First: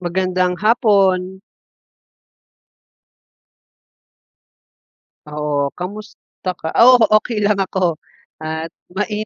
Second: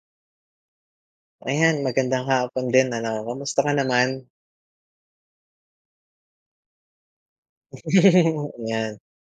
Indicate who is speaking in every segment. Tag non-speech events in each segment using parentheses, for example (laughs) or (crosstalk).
Speaker 1: Magandang hapon.
Speaker 2: Ayan, magandang hapon din ano. Kamusta ka naman?
Speaker 1: Oo, kamusta ka oo, okey lang ako
Speaker 2: (chuckles)
Speaker 1: at
Speaker 2: 'Yan.
Speaker 1: mai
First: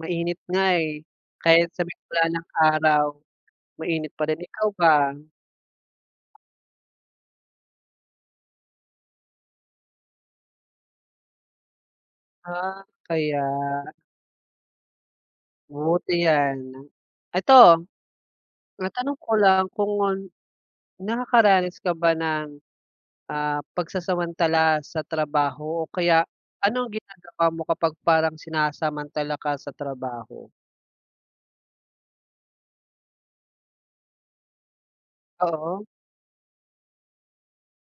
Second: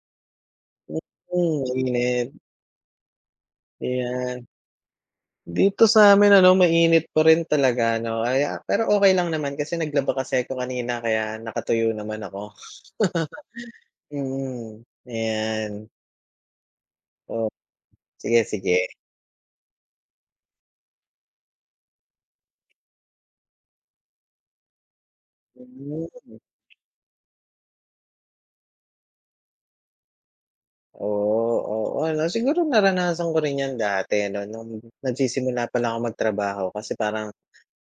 Speaker 1: Mainit nga, eh.
Speaker 2: Mm,
Speaker 1: Kahit sabihing wala
Speaker 2: mainit.
Speaker 1: ng araw, mainit pa rin.
Speaker 2: Ayan.
Speaker 1: Ikaw ba?
Speaker 2: Dito sa'min ano, mainit pa rin talaga 'no, kaya pero okey lang naman kasi naglaba kasi ako kanina kaya nakatuyo naman ako.
Speaker 1: Ah, kaya.
Speaker 2: (chuckles) Mm. Ayan.
Speaker 1: Buti 'yan.
Speaker 2: Op
Speaker 1: Ito,
Speaker 2: sige, sige.
Speaker 1: matanong ko lang kung, nakakaranas ka ba ng, ah, pagsasamantala sa trabaho o kaya
Speaker 2: Hmm.
Speaker 1: ano ang ginagawa mo kapag parang sinasamantala ka sa trabaho?
Speaker 2: Oo, oo, 'no. Siguro, naranasan ko rin 'yan dati ano, nung nagsisimula
Speaker 1: Oo.
Speaker 2: palang akong magtrabaho. Kasi parang,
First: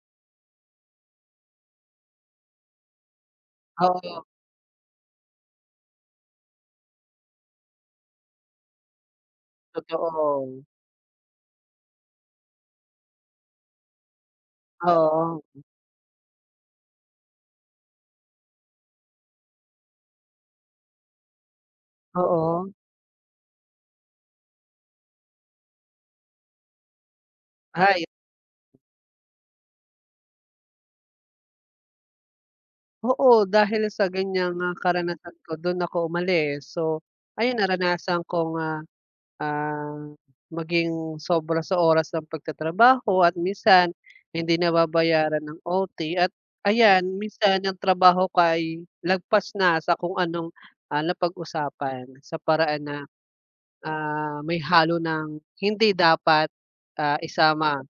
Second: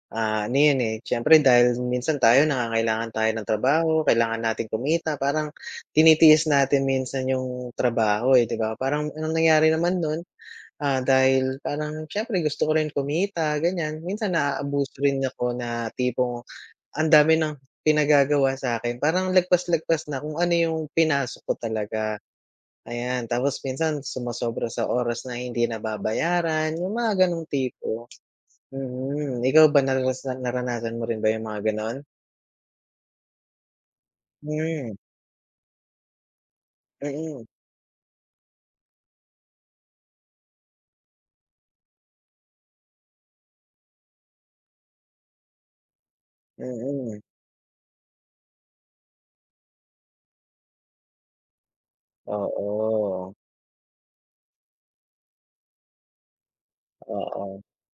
Speaker 2: ah, ano yun, eh, siyempre dahil minsan tayo nangangailangan tayo ng
Speaker 1: O.
Speaker 2: trabaho,
Speaker 1: (unintelligible)
Speaker 2: kailangan nating kumita, parang tinitiis natin minsan yung trabaho, eh, 'di ba? Parang ang nangyari naman no'n,
Speaker 1: Totoo.
Speaker 2: ah, dahil parang siyempre gusto ko rin kumita ganiyan, minsan naaabuso rin
Speaker 1: Oo.
Speaker 2: ako na tipong ang dami ng pinagagawa sa'kin. Parang lagpas-lagpas na kung ano yung pinasok ko talaga.
Speaker 1: Oo.
Speaker 2: Ayan, tapos minsan sumosobra sa oras na hindi nababayaran, yung mga gano'ng
Speaker 1: Hay.
Speaker 2: tipo. Mm. Ikaw ba naranas naranasan mo rin ba yung mga gano'n?
Speaker 1: Oo, dahil sa ganyang ah,
Speaker 2: Hmm.
Speaker 1: karanasan ko do'n ako umalis. So,
Speaker 2: Mm.
Speaker 1: ayun naranasan kong ah, ah, maging sobra sa oras ng pagtatrabaho at minsan hindi nababayaran ng OT. At ayan
Speaker 2: Mm.
Speaker 1: minsan ang trabaho ko ay lagpas na sa kung anong, ah, napag-usapan. Sa paraan na
Speaker 2: Oo.
Speaker 1: ah, may halo ng hindi dapat ah,
Speaker 2: Oo.
Speaker 1: isama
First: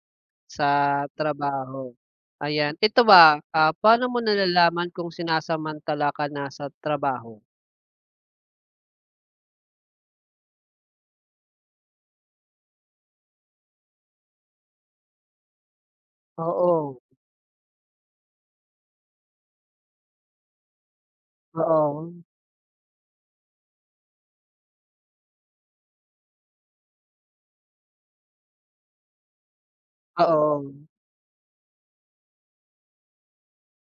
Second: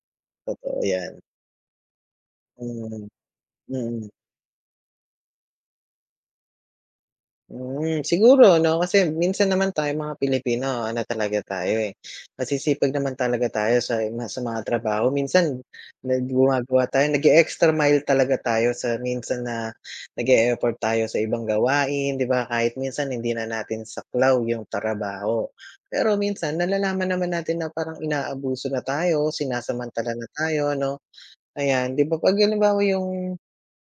Speaker 2: Totoo
Speaker 1: sa
Speaker 2: 'yan.
Speaker 1: trabaho. Ayan, ito
Speaker 2: Mm.
Speaker 1: ba, ah, paano
Speaker 2: Mm.
Speaker 1: mo nalalaman kung sinasamantala ka na sa trabaho?
Speaker 2: Mm. Siguro 'no kasi minsan naman tayong mga Pilipino ano talaga tayo eh, masisipag naman talaga tayo sa yun nga sa mga trabaho. Minsan nag gumagawa
Speaker 1: Oo.
Speaker 2: tayo nag-e-extra mile talaga tayo sa minsan na nag-e-effort tayo sa ibang gawain
Speaker 1: Oo.
Speaker 2: 'di ba? Kahit minsan hindi na natin saklaw 'yung trabaho. Pero minsan nalalaman naman natin na parang inaabuso na tayo, sinasamantala na tayo
Speaker 1: Oo.
Speaker 2: 'no. Ayan, 'di ba 'pag halimbawa 'yung,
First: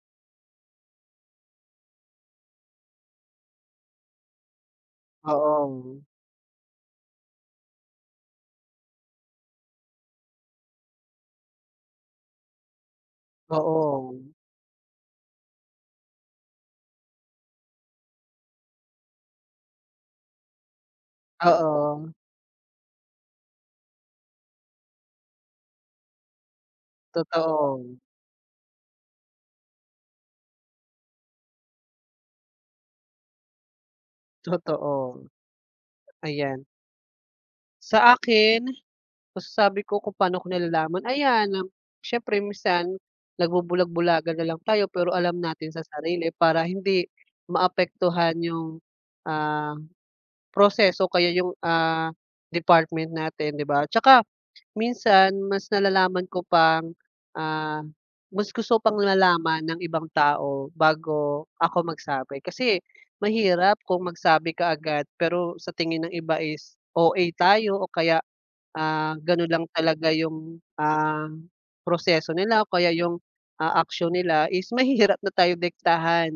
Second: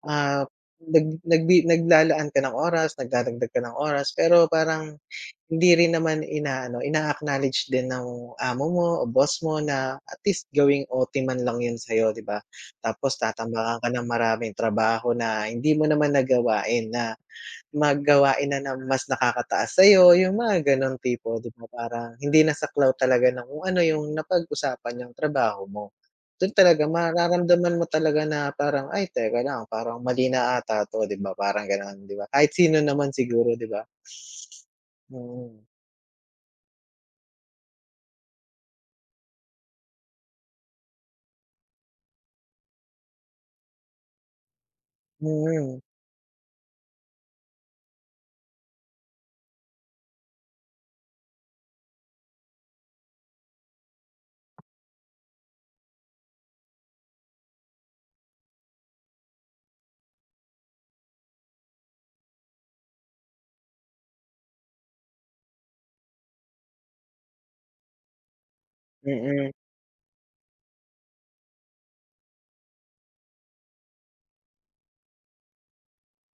Speaker 2: ah, nag nagbi naglalaan ka ng oras nagdadagdag ka ng oras pero parang hindi rin
Speaker 1: Oo.
Speaker 2: naman inaano, ina-acknowledge din ng amo mo o boss mo na at least gawing OT man lang 'yun sa'yo 'di ba? Tapos tatambakan ka ng
Speaker 1: Oo.
Speaker 2: maraming trabaho na hindi mo naman na gawain na mag gawain na ng mas nakakataas sa'yo 'yung mga gano'ng tipo, 'di ba?
Speaker 1: Oo.
Speaker 2: Parang hindi na saklaw talaga ng kung ano 'yung napag-usapan niyong trabaho mo. Do'n talaga mararamdaman mo
Speaker 1: Totoo.
Speaker 2: talaga na parang, "Ay, teka lang. Parang mali na 'ata 'to," 'di ba parang gano'n 'di ba? Kahit sino naman siguro 'di ba?
Speaker 1: Totoo.
Speaker 2: Mm.
Speaker 1: Ayan. Sa akin, masasabi ko kung paano ko nalalaman? Ayan. Syempre minsan, nagbubulag-bulagan na lang tayo pero alam natin
Speaker 2: Mhm.
Speaker 1: sa sarili para hindi maapektuhan yung, ah, proseso o kaya yung, ah, department natin, 'di ba? 'Tsaka minsan mas nalalaman ko pang, ah, mas gusto ko pang nalaman ng ibang tao bago ako magsabi. Kasi mahirap kung magsabi ka agad, pero sa tingin ng iba is OA tayo o kaya, ah, gano'n
Speaker 2: Mm.
Speaker 1: lang talaga yung, ah, proseso nila o kaya yung, ah, action nila is mahirap na tayo diktahan,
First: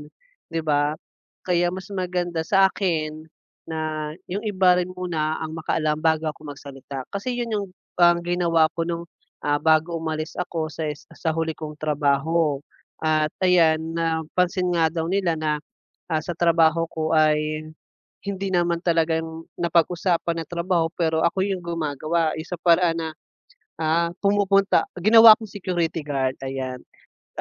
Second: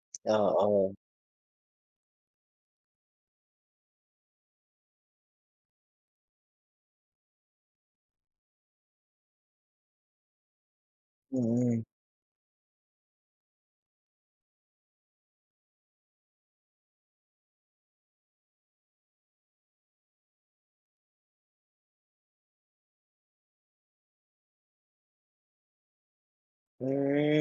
Speaker 1: 'di ba?
Speaker 2: Oo.
Speaker 1: Kaya mas maganda sa akin, na yung iba rin muna ang makaalam bago ako magsalita. Kasi 'yon yung parang ginawa ko nung, ah, bago umalis ako sa is sa huli kong
Speaker 2: Mm.
Speaker 1: trabaho. At ayan, napansin nga daw nila na, ah, sa trabaho ko ay, hindi naman talaga yung napag-usapan na trabaho pero ako yung gumagawa. Yung sa paraan na, ah, pumupunta ginawa akong security guard, ayan.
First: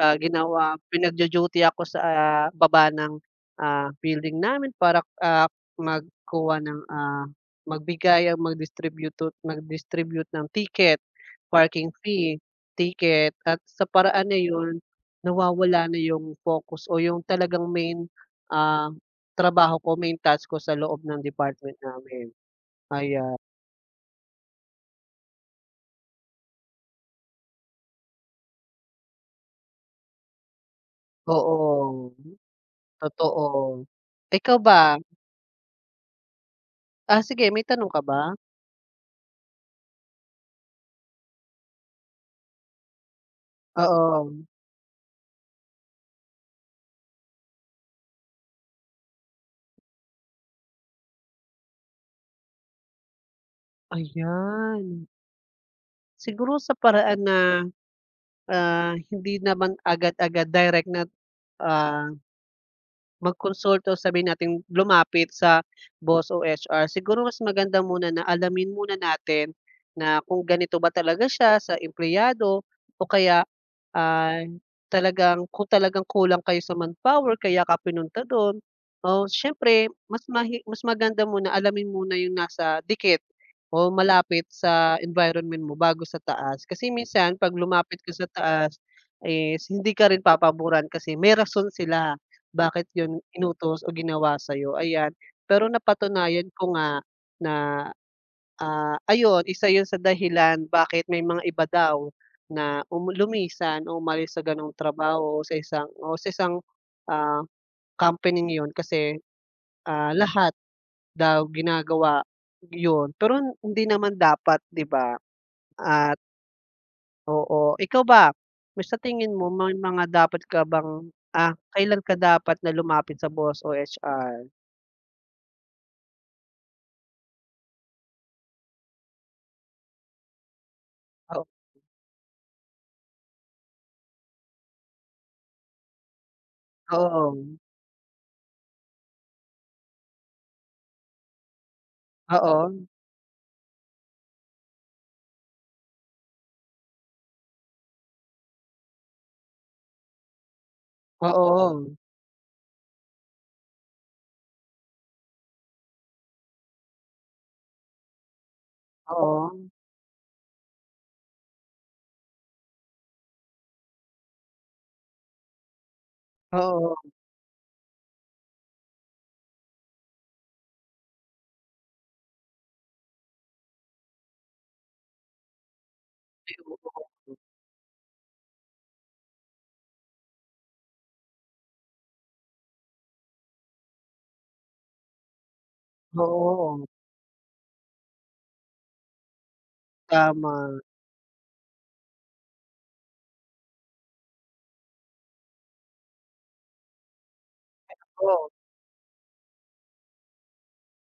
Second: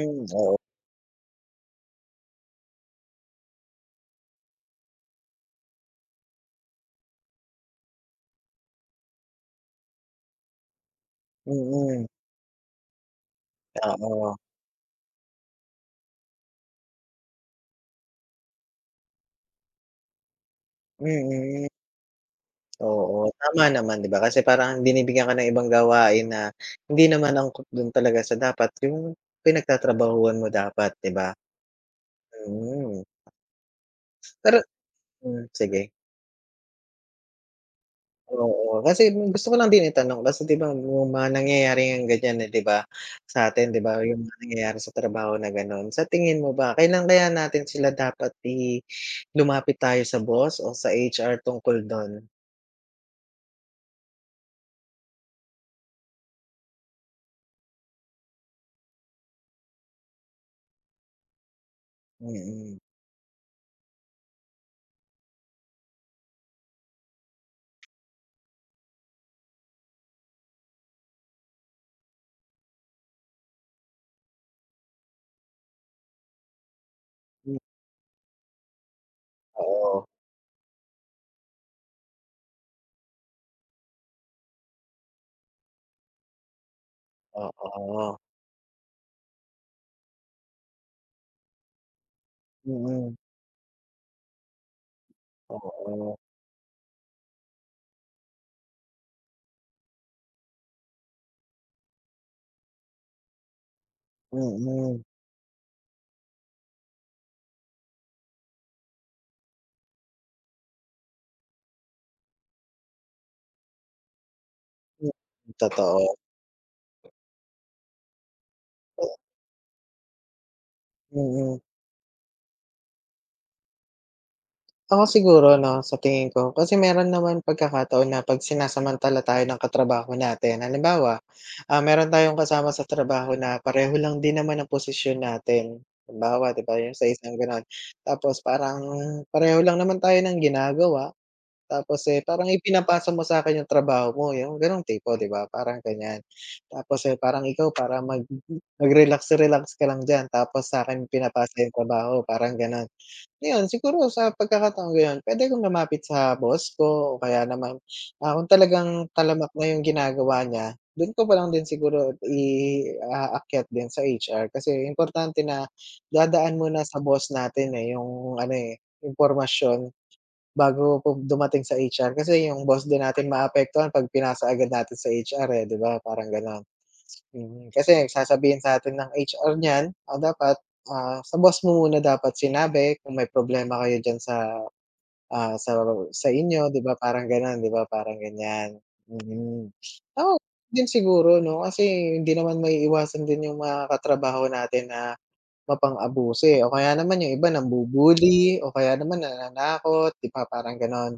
Speaker 1: Ah,
Speaker 2: Oo.
Speaker 1: ginawa pinagdu-duty ako sa, ah, baba ng, ah, building namin para, ah, magkuha ng, ah, magbigay o magdistributut mag-distribute ng ticket, parking
Speaker 2: Mm.
Speaker 1: fee ticket. At sa paraan
Speaker 2: Oo.
Speaker 1: na 'yon, nawawala na yung focus o yung talagang main, ah, trabaho ko, main task ko, sa loob ng
Speaker 2: Mm.
Speaker 1: department namin.
Speaker 2: Oo.
Speaker 1: Ayan.
Speaker 2: Tama naman, 'di ba? Kasi parang binibigyan ka ng ibang gawain na hindi naman angkop do'n talaga sa dapat yung pinagtatrabahuhan mo dapat, 'di ba?
Speaker 1: Oo.
Speaker 2: Mhm.
Speaker 1: Totoo. Ikaw
Speaker 2: Pero
Speaker 1: ba?
Speaker 2: hmm, sige.
Speaker 1: Ah, sige, may tanong ka ba?
Speaker 2: Oo, kasi gusto ko lang din itanong kasi ‘di ba, yung mga nangyayari ngang ganyan, eh, ‘di ba, sa atin ‘di ba, yung mga
Speaker 1: Oo.
Speaker 2: nangyayari sa trabaho na gano’n. Sa tingin mo ba kailan kaya natin sila dapat i lumapit tayo sa boss o sa HR tungkol dun?
Speaker 1: Ayan. Siguro sa paraan na, ah, hindi naman agad-agad direct na, ah,
Speaker 2: Mm.
Speaker 1: magkonsulta, sabihin natin lumapit sa boss o HR. Siguro mas maganda muna na alamin muna natin na kung ganito ba talaga siya sa empleyado o kaya ay talagang kung talagang kulang kayo sa manpower
Speaker 2: M
Speaker 1: kaya ka pinunta dun. Oh, siyempre,
Speaker 2: Oo.
Speaker 1: mas mahi mas maganda muna alamin muna yung nasa dikit o malapit sa environment mo bago sa taas. Kasi minsan ‘pag lumapit ka
Speaker 2: Oo.
Speaker 1: sa taas is hindi ka rin papaburan kasi may rason sila bakit
Speaker 2: Mm.
Speaker 1: ‘yon inutos o ginawa sa’yo, ayan. Pero
Speaker 2: Oo.
Speaker 1: napatunayan ko nga na, ah, ayun, isa yun sa dahilan bakit may mga iba daw na um lumisan o umalis sa ganung
Speaker 2: Mm.
Speaker 1: trabaho sa isang o sa isang, ah, company na yun kasi, ah, lahat daw ginagawa yun pero hindi naman dapat ‘di ba,
Speaker 2: Totoo.
Speaker 1: at Oo. Ikaw ba, sa tingin mo may mga dapat ka bang ah,
Speaker 2: Mm.
Speaker 1: kailan ka dapat na lumapit sa boss o HR?
Speaker 2: Ako siguro ano sa tingin ko, kasi meron naman pagkakataon na ‘pag sinasamantala tayo ng katrabaho natin. Halimbawa,
Speaker 1: Oo.
Speaker 2: ah, meron tayong kasama sa trabaho na pareho lang din naman ang posisyon natin. Halimbawa ‘di ba, yung sa isang
Speaker 1: Oo.
Speaker 2: gano'n, tapos parang pareho lang naman tayo ng ginagawa. Tapos, eh, parang
Speaker 1: Oo.
Speaker 2: ipinapasa mo sa'kin yung trabaho mo yung ganong tipo, ‘di ba? Parang ganyan, tapos, eh, parang ikaw para mag mag-relax-relax ka lang diyan tapos sa'kin pinapasa yung
Speaker 1: Oo.
Speaker 2: trabaho, parang gano’n. Ngayon, siguro sa pagkakataong gano’n puwede kong lumapit sa boss ko o kaya naman, ah, kung talagang talamak
Speaker 1: Oo.
Speaker 2: na yung ginagawa niya, dun ko pa lang din siguro i-aakyat din sa HR kasi importante na dadaan muna
Speaker 1: Oo.
Speaker 2: sa boss natin, eh, yung ano, eh, impormasyon, bago pu dumating sa HR kasi yung boss din natin maapektuhan ‘pag pinasa agad natin sa HR, eh, ‘di ba, parang gano’n.
Speaker 1: (unintelligible)
Speaker 2: Mm, kasi ang sasabihin sa'tin ng HR niyan, ah, dapat, ah, sa boss mo muna dapat sinabi kung may problema kayo diyan sa, ah, sa
Speaker 1: Oh,
Speaker 2: sa inyo ‘di
Speaker 1: oo.
Speaker 2: ba, parang ganon ‘di ba, parang ganyan. Mm, ah, yun
Speaker 1: Tama.
Speaker 2: din siguro ‘no, kasi hindi naman maiiwasan din yung mga katrabaho natin na mapang-abuso, eh, o kaya naman yung iba
Speaker 1: Ay totoo.
Speaker 2: nangbu-bully, o kaya naman nananakot ‘di ba, parang gano’n.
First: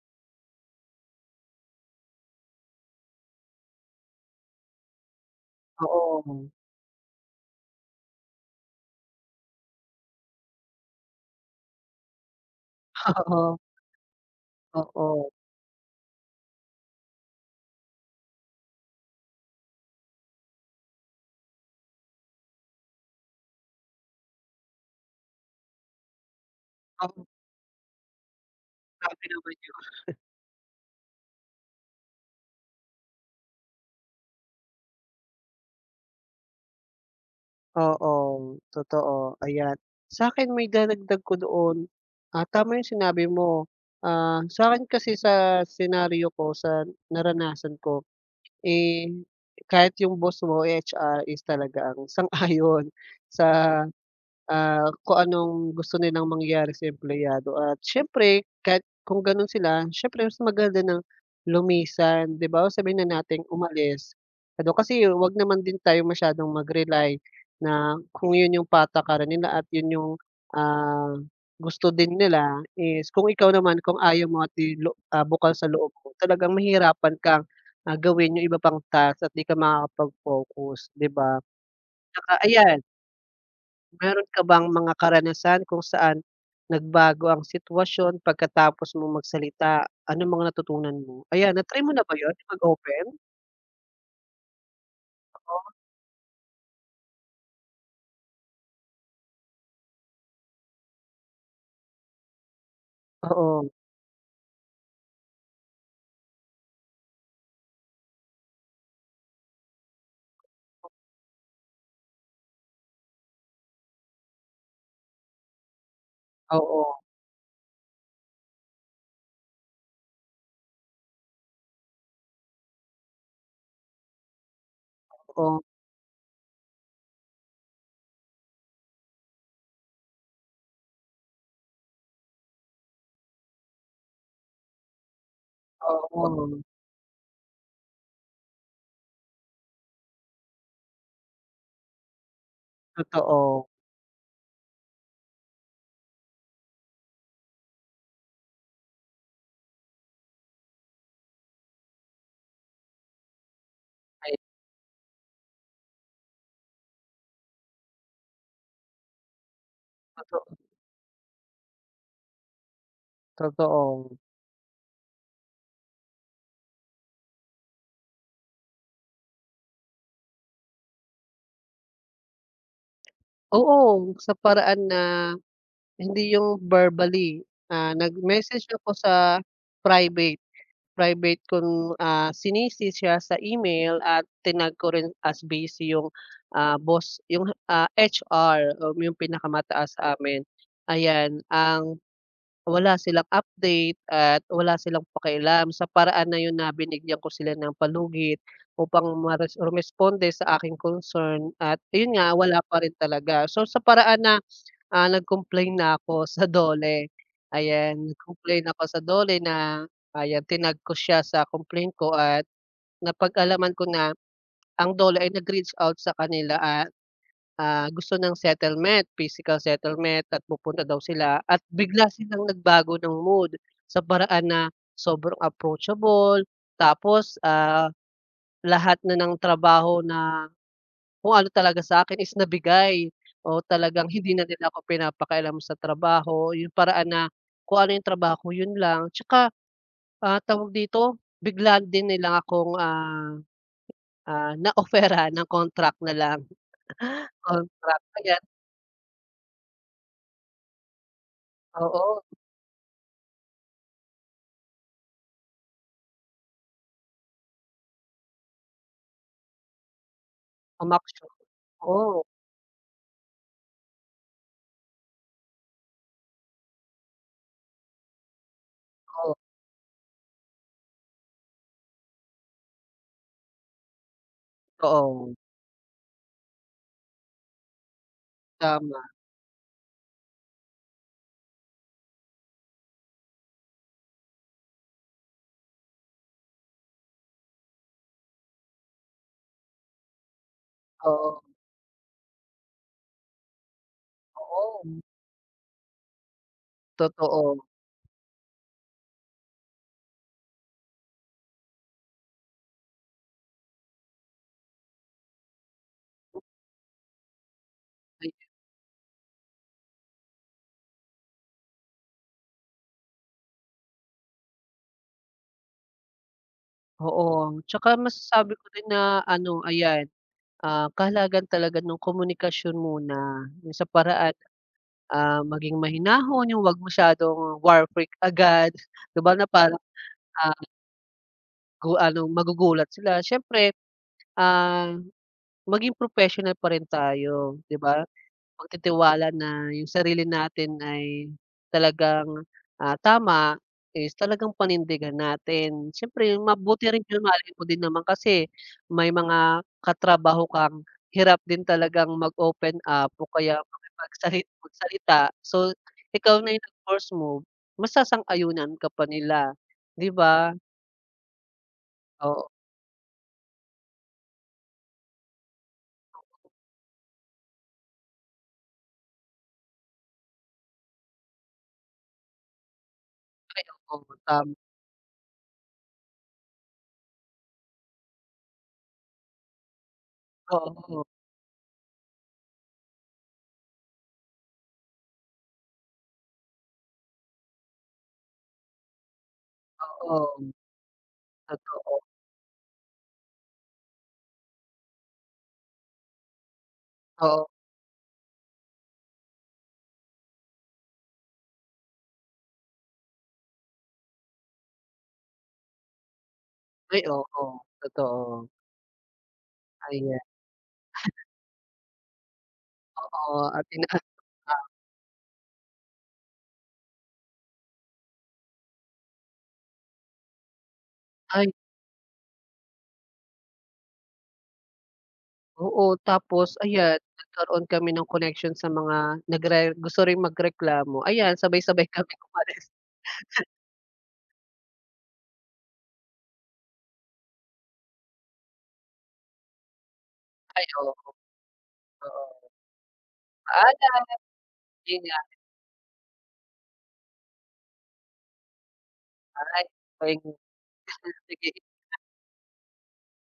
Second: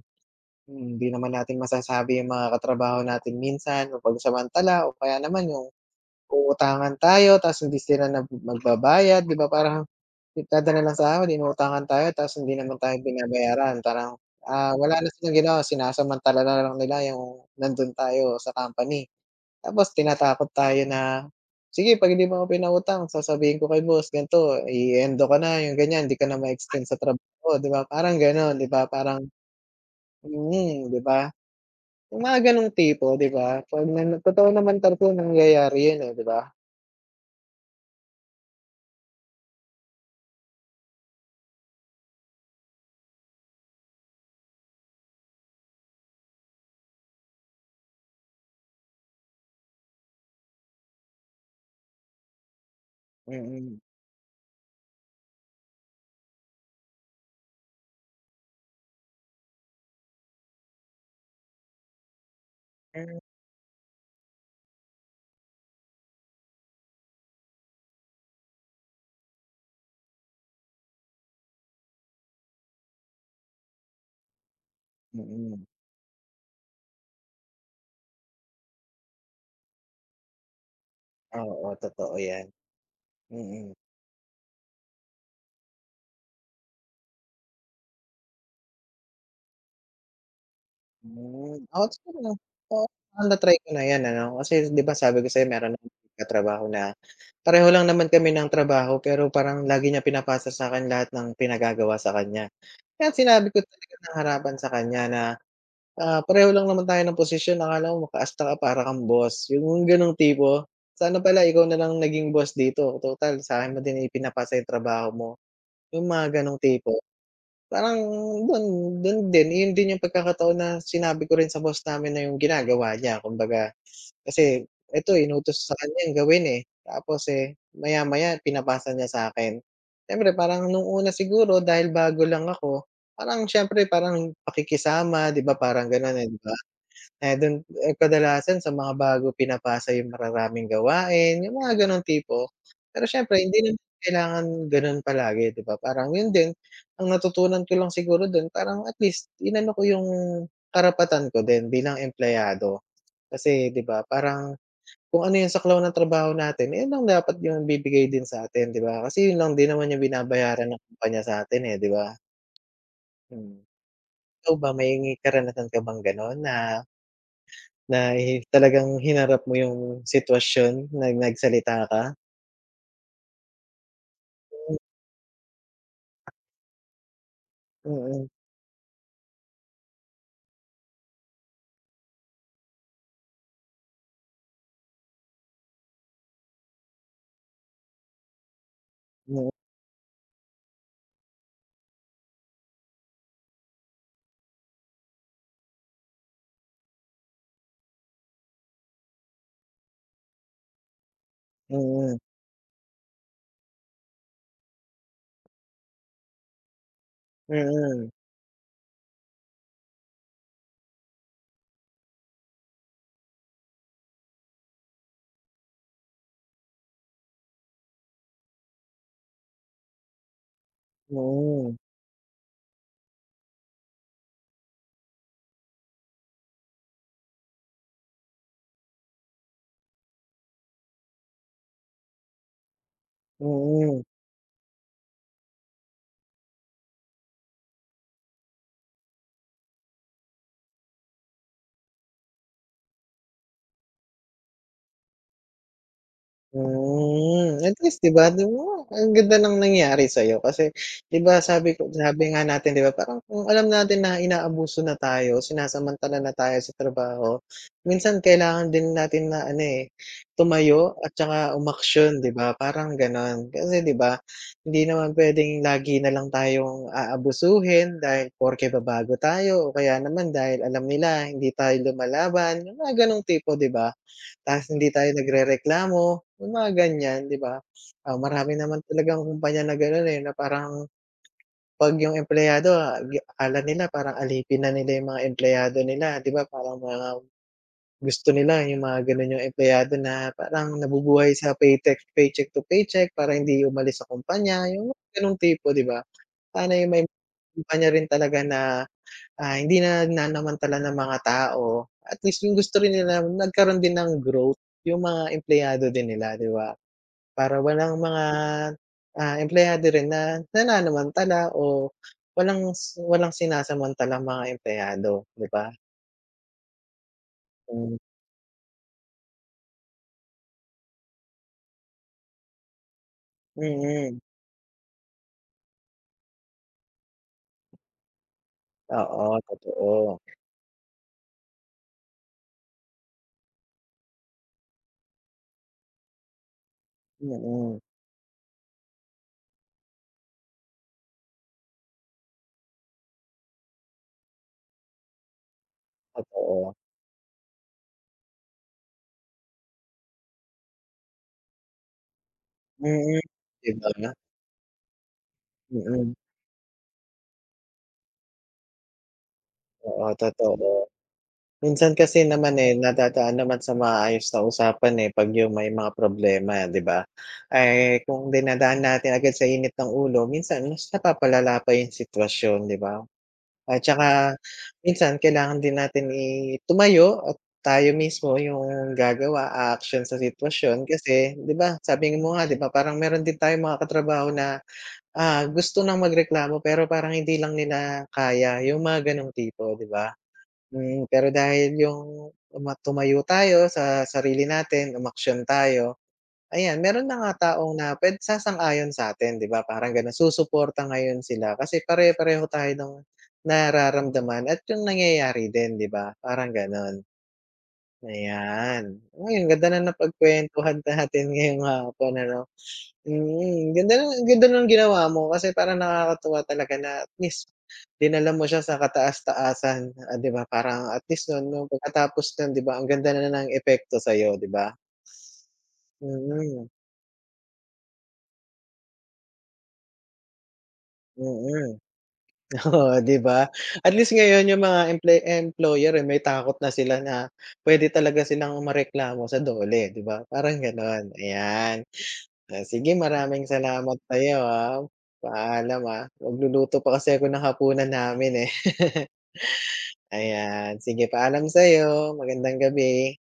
Speaker 2: Mm, ‘di naman natin masasabi yung mga katrabaho natin minsan mapansamantala, o kaya naman yung
Speaker 1: Oo.
Speaker 2: uutangan tayo tapos hindi sila nag magbabayad, di ba parang nagdadala ng sahod, inuutangan tayo, tas hindi naman tayo
Speaker 1: Oo.
Speaker 2: binabayaran. Parang, ah, wala na
Speaker 1: Oo.
Speaker 2: silang ginawa, sinasamantala na lang nila yung nandun tayo sa company. Tapos tinatakot tayo na, "Sige ‘pag hindi mo ako pinautang sasabihin ko kay boss ganito i-e-endo ka na," yung ganyan. "Di ka na ma-extend sa
Speaker 1: Um.
Speaker 2: trabaho," ‘di ba parang ganon ‘di ba, parang
Speaker 1: Grabe naman ‘yon.
Speaker 2: mm, ‘di ba? Yung mga gano’ng tipo ‘di ba, ‘pag na totoo naman talagang nangyayari yun eh, ‘di ba?
Speaker 1: Oo. Totoo, ayan. Sa'kin maidadagdag ko doon, ah, tama 'yong sinabi mo. Ah, sa'kin kasi sa senaryo ko, sa naranasan ko, eh, kahit 'yong boss mo, eh, HR is talaga ang sang-ayon sa,
Speaker 2: Mm.
Speaker 1: ah, kung anong gusto nilang mangyari sa empleyado at siyempre kahit kung gano'n sila, siyempre mas maganda nang lumisan, 'di ba, sabihin
Speaker 2: Hmm.
Speaker 1: na nating umalis. Ano kasi, huwag naman din tayo masyadong mag rely na, kung 'yon 'yong patakaran nila at 'yon 'yong, ah, gusto din nila is kung ikaw naman kung ayaw mo at 'di lo ah, bukal
Speaker 2: Mm.
Speaker 1: sa loob mo, talagang mahihirapan kang, ah, gawin 'yong iba pang task at 'di ka makakapag-focus, 'di ba?
Speaker 2: Oo, totoo
Speaker 1: Tsaka
Speaker 2: yan.
Speaker 1: ayan
Speaker 2: Mm.
Speaker 1: Meron ka bang mga karanasan kung saan, nagbago ang sitwasyon pagkatapos mong magsalita? Ano mga natutunan mo? Ayan
Speaker 2: Mm.
Speaker 1: na-try mo na ba 'yon,'
Speaker 2: (unintelligible)
Speaker 1: yong
Speaker 2: Oo,
Speaker 1: mag-open?
Speaker 2: parang na-try ko na ’yan ano. Kasi, s ’di ba, sabi ko sa’yo
Speaker 1: Oo.
Speaker 2: meron akong katrabaho na, pareho lang naman kami ng trabaho, pero parang lagi niya pinapasa sa’kin lahat ng pinagagawa sa kanya. Kaya sinabi ko
Speaker 1: Oo.
Speaker 2: talaga nang harapan sa kanya na, ah, "Pareho lang naman tayo ng posisyon, akala mo maka-asta ka para kang boss", ’yong gano'ng tipo. "Sana pala ikaw na lang naging boss dito, total, sa’kin mo din ipinapasa ’yong trabaho mo", ’yong mga gano'ng tipo.
Speaker 1: Oo.
Speaker 2: Parang do’n, do’n din, ’yon din ’yong pagkakataon na sinabi ko rin sa boss namin na ’yong ginagawa niya, kumbaga. Kasi, eto
Speaker 1: Oo.
Speaker 2: inutos sa kanyang gawin eh, tapos eh, maya-maya pinapasa niya sa'kin. Siyempre, parang nung una siguro dahil bago lang ako, parang siyempre parang pakikisama, ’di ba, parang gano'n eh, ’di ba.
Speaker 1: Oo.
Speaker 2: Eh, do’n, eh, kadalasan sa mga bago pinapasa ’yong mararaming gawain, ’yong mga gano'ng tipo. Pero siyempre,
Speaker 1: Totoo.
Speaker 2: hindi naman kailangan gano'n palagi, ’di ba, parang, ’yon din ang natutunan ko lang siguro do’n parang, at least, inano ko ’yong, karapatan ko din bilang empleyado. Kasi, ’di ba,
Speaker 1: Ay.
Speaker 2: parang kung ano ’yong saklaw ng trabaho natin, eh, ’yon lang dapat ’yong ibibigay din sa atin, ’di ba? Kasi ’yon lang din naman ’yong
Speaker 1: Totoo.
Speaker 2: binabayaran ng kumpanya sa’tin eh, ’di ba? Hmm.
Speaker 1: Totoo.
Speaker 2: Ikaw ba, may karanasan ka bang gano'n na na hi talagang hinarap mo 'yong sitwasyon, na nagsalita ka?
Speaker 1: Oo, sa
Speaker 2: Mm.
Speaker 1: paraan na hindi 'yung verbally. Ah,
Speaker 2: Mm.
Speaker 1: nag-message ako sa private, private kong, ah, C-ni-C siya sa email at tinag ko rin as busy 'yung, ah, boss 'yung, ah, HR, um, 'yung
Speaker 2: Mm.
Speaker 1: pinakamataas sa amin. Ayan, ang, wala silang update at wala silang pakialam sa paraan na 'yun na binigyan ko sila ng palugit upang mares rumesponde sa aking concern at ayun
Speaker 2: Mm.
Speaker 1: nga wala pa rin talaga. So sa paraan na, ah, nag-complain na ako sa DOLE, ayan.
Speaker 2: Mm.
Speaker 1: Nag-complain ako sa DOLE na ayan tinag ko siya sa complain ko at napag-alaman ko na ang DOLE ay nag-reach out sa kanila at, ah, gusto ng settlement. Physical settlement at pupunta daw sila at
Speaker 2: Mm.
Speaker 1: bigla silang nagbago ng mood, sa paraan na sobrang approachable, tapos, ah, lahat na ng trabaho na kung ano talaga sa'kin is nabigay, oo,
Speaker 2: Mm.
Speaker 1: talagang hindi na nila ako pinapakialam sa trabaho. 'Yung paraan na kung ano 'yung trabaho ko 'yun lang. Tsaka, ah, tawag dito bigla din nilang akong, ah, ah, na-offer-an ng contract na lang,
Speaker 2: Hmm at least
Speaker 1: contract,
Speaker 2: 'di ba?
Speaker 1: kaya't
Speaker 2: Tignan mo ang ganda ng nangyari sa'yo, kasi 'di ba sabi ko
Speaker 1: Oo.
Speaker 2: sabi nga natin 'di ba, parang kung alam natin na inaabuso na tayo, sinasamantala na tayo sa trabaho, minsan kailangan din natin na ano eh, tumayo at
Speaker 1: Umaksyon.
Speaker 2: saka umaksyon
Speaker 1: Oo.
Speaker 2: 'di ba parang ganon. Kasi 'di ba, hindi naman pwedeng lagi na lang tayong aabusuhin dahil porke ba bago
Speaker 1: Oo.
Speaker 2: tayo o kaya naman dahil alam nila hindi tayo lumalaban. 'Yung mga ganong tipo, 'di ba? Ta's hindi tayo
Speaker 1: Oo.
Speaker 2: nagrereklamo, 'yung mga ganyan, 'di ba? Ah, marami naman
Speaker 1: Tama.
Speaker 2: talagang kumpanya na ganon eh 'no, parang 'pag 'yung empleyado, ah, ge akala nila parang alipin na nila 'yung mga empleyado nila, 'di ba parang mga gusto nila 'yung mga ganun 'yung empleyado na parang nabubuhay
Speaker 1: Oo.
Speaker 2: sa paytek paycheck to paycheck para hindi umalis sa kumpanya 'yung
Speaker 1: Oo.
Speaker 2: ganong tipo 'di ba? Sana 'yung may
Speaker 1: Totoo.
Speaker 2: kumpanya rin talaga na, ah, hindi nananamantala ng mga tao. At least 'yung gusto rin nila nagkaroon din ng growth, 'yung mga empleyado din nila, 'di ba? Para walang mga,
Speaker 1: Ay.
Speaker 2: ah, empleyado rin na nananamantala o walang si walang sinasamantalang mga empleyado, 'di ba?
Speaker 1: Oo, tsaka
Speaker 2: Ay.
Speaker 1: masasabi ko rin na ano ayan, ah, kahalagahan talaga nung komunikasyon muna yung sa
Speaker 2: Mm.
Speaker 1: paraan, ah, maging mahinahon yung 'wag masyadong war freak agad di ba,
Speaker 2: Oo,
Speaker 1: na parang
Speaker 2: totoo.
Speaker 1: ang Gawa nung magugulat sila siyempre, ah, maging professional pa rin tayo, di
Speaker 2: Mm.
Speaker 1: ba. Pagtitiwala na yung sarili natin ay, talagang ah, tama, is talagang panindigan natin. Siyempre
Speaker 2: Totoo.
Speaker 1: mabuti rin yung mahalin mo din naman kasi may mga katrabaho kang hirap din talagang mag-open up
Speaker 2: Mm,
Speaker 1: o kaya
Speaker 2: iba na.
Speaker 1: makipagsali magsalita, so
Speaker 2: Mm.
Speaker 1: ikaw na yung mag first move, masasang-ayunan ka pa nila,
Speaker 2: Oo,
Speaker 1: di ba?
Speaker 2: totoo. Minsan kasi
Speaker 1: Oo.
Speaker 2: naman eh, nadadaan naman sa maayos na usapan eh, pag yung may mga problema di ba. Eh, kung dinadaan natin agad sa init ng ulo minsan mas napapalala pa yung sitwasyon, di ba?
Speaker 1: Ay
Speaker 2: At
Speaker 1: oo,
Speaker 2: tsaka,
Speaker 1: tama.
Speaker 2: minsan kailangan din natin i tumayo at tayo mismo yung gagawa, aaksyon sa sitwasyon
Speaker 1: Oo.
Speaker 2: kasi di ba, sabi mo nga di ba, parang meron din tayong mga katrabaho na, ah, gusto ng magreklamo pero parang hindi lang nila kaya yung mga ganong tipo, di ba.
Speaker 1: Oo.
Speaker 2: Mm, pero dahil
Speaker 1: Totoo.
Speaker 2: yung, tuma tumayo tayo sa sarili natin, umaksyon tayo, ayan meron na nga
Speaker 1: Oo.
Speaker 2: taong na pwed sasang-ayon satin di ba, parang ganon. Susuporta ngayon sila kasi pare-pareho tayo, ng nararamdaman at yung nangyayari din di ba, parang ganon.
Speaker 1: Ay oo, totoo.
Speaker 2: Ayan, uy ang ganda ng
Speaker 1: Ayan.
Speaker 2: napagkwentuhan natin ngayon hapon ano.
Speaker 1: Oo at
Speaker 2: Mm,
Speaker 1: ina
Speaker 2: ganda nung, ganda
Speaker 1: ang.
Speaker 2: ng ginawa mo kasi parang nakakatuwa talaga na at least, dinala mo siya sa kataas-taasan o di ba, parang at least
Speaker 1: Ay.
Speaker 2: nun yung pagkatapos nun di ba, ang ganda na ng epekto sayo, di ba?
Speaker 1: Oo, tapos
Speaker 2: Mm.
Speaker 1: ayan nagkaroon kami ng connection sa mga nagre gusto ring magreklamo, ayan
Speaker 2: Mm.
Speaker 1: sabay-sabay kaming umalis.
Speaker 2: Oo, di
Speaker 1: (chuckles)
Speaker 2: ba, at least ngayon yung mga employ employer eh, may takot na sila na puwede talaga silang mareklamo sa DOLE di ba, parang
Speaker 1: Ay oo.
Speaker 2: ganon. Ayan,
Speaker 1: Oo.
Speaker 2: o sige maraming salamat
Speaker 1: Paalam.
Speaker 2: sa'yo ah,
Speaker 1: Yun nga.
Speaker 2: paalam ah. Magluluto pa kasi ako ng hapunan namin eh. (laughs)
Speaker 1: Ay, maigi.
Speaker 2: Ayan, sige paalam
Speaker 1: Sige.
Speaker 2: sa'yo, magandang gabi.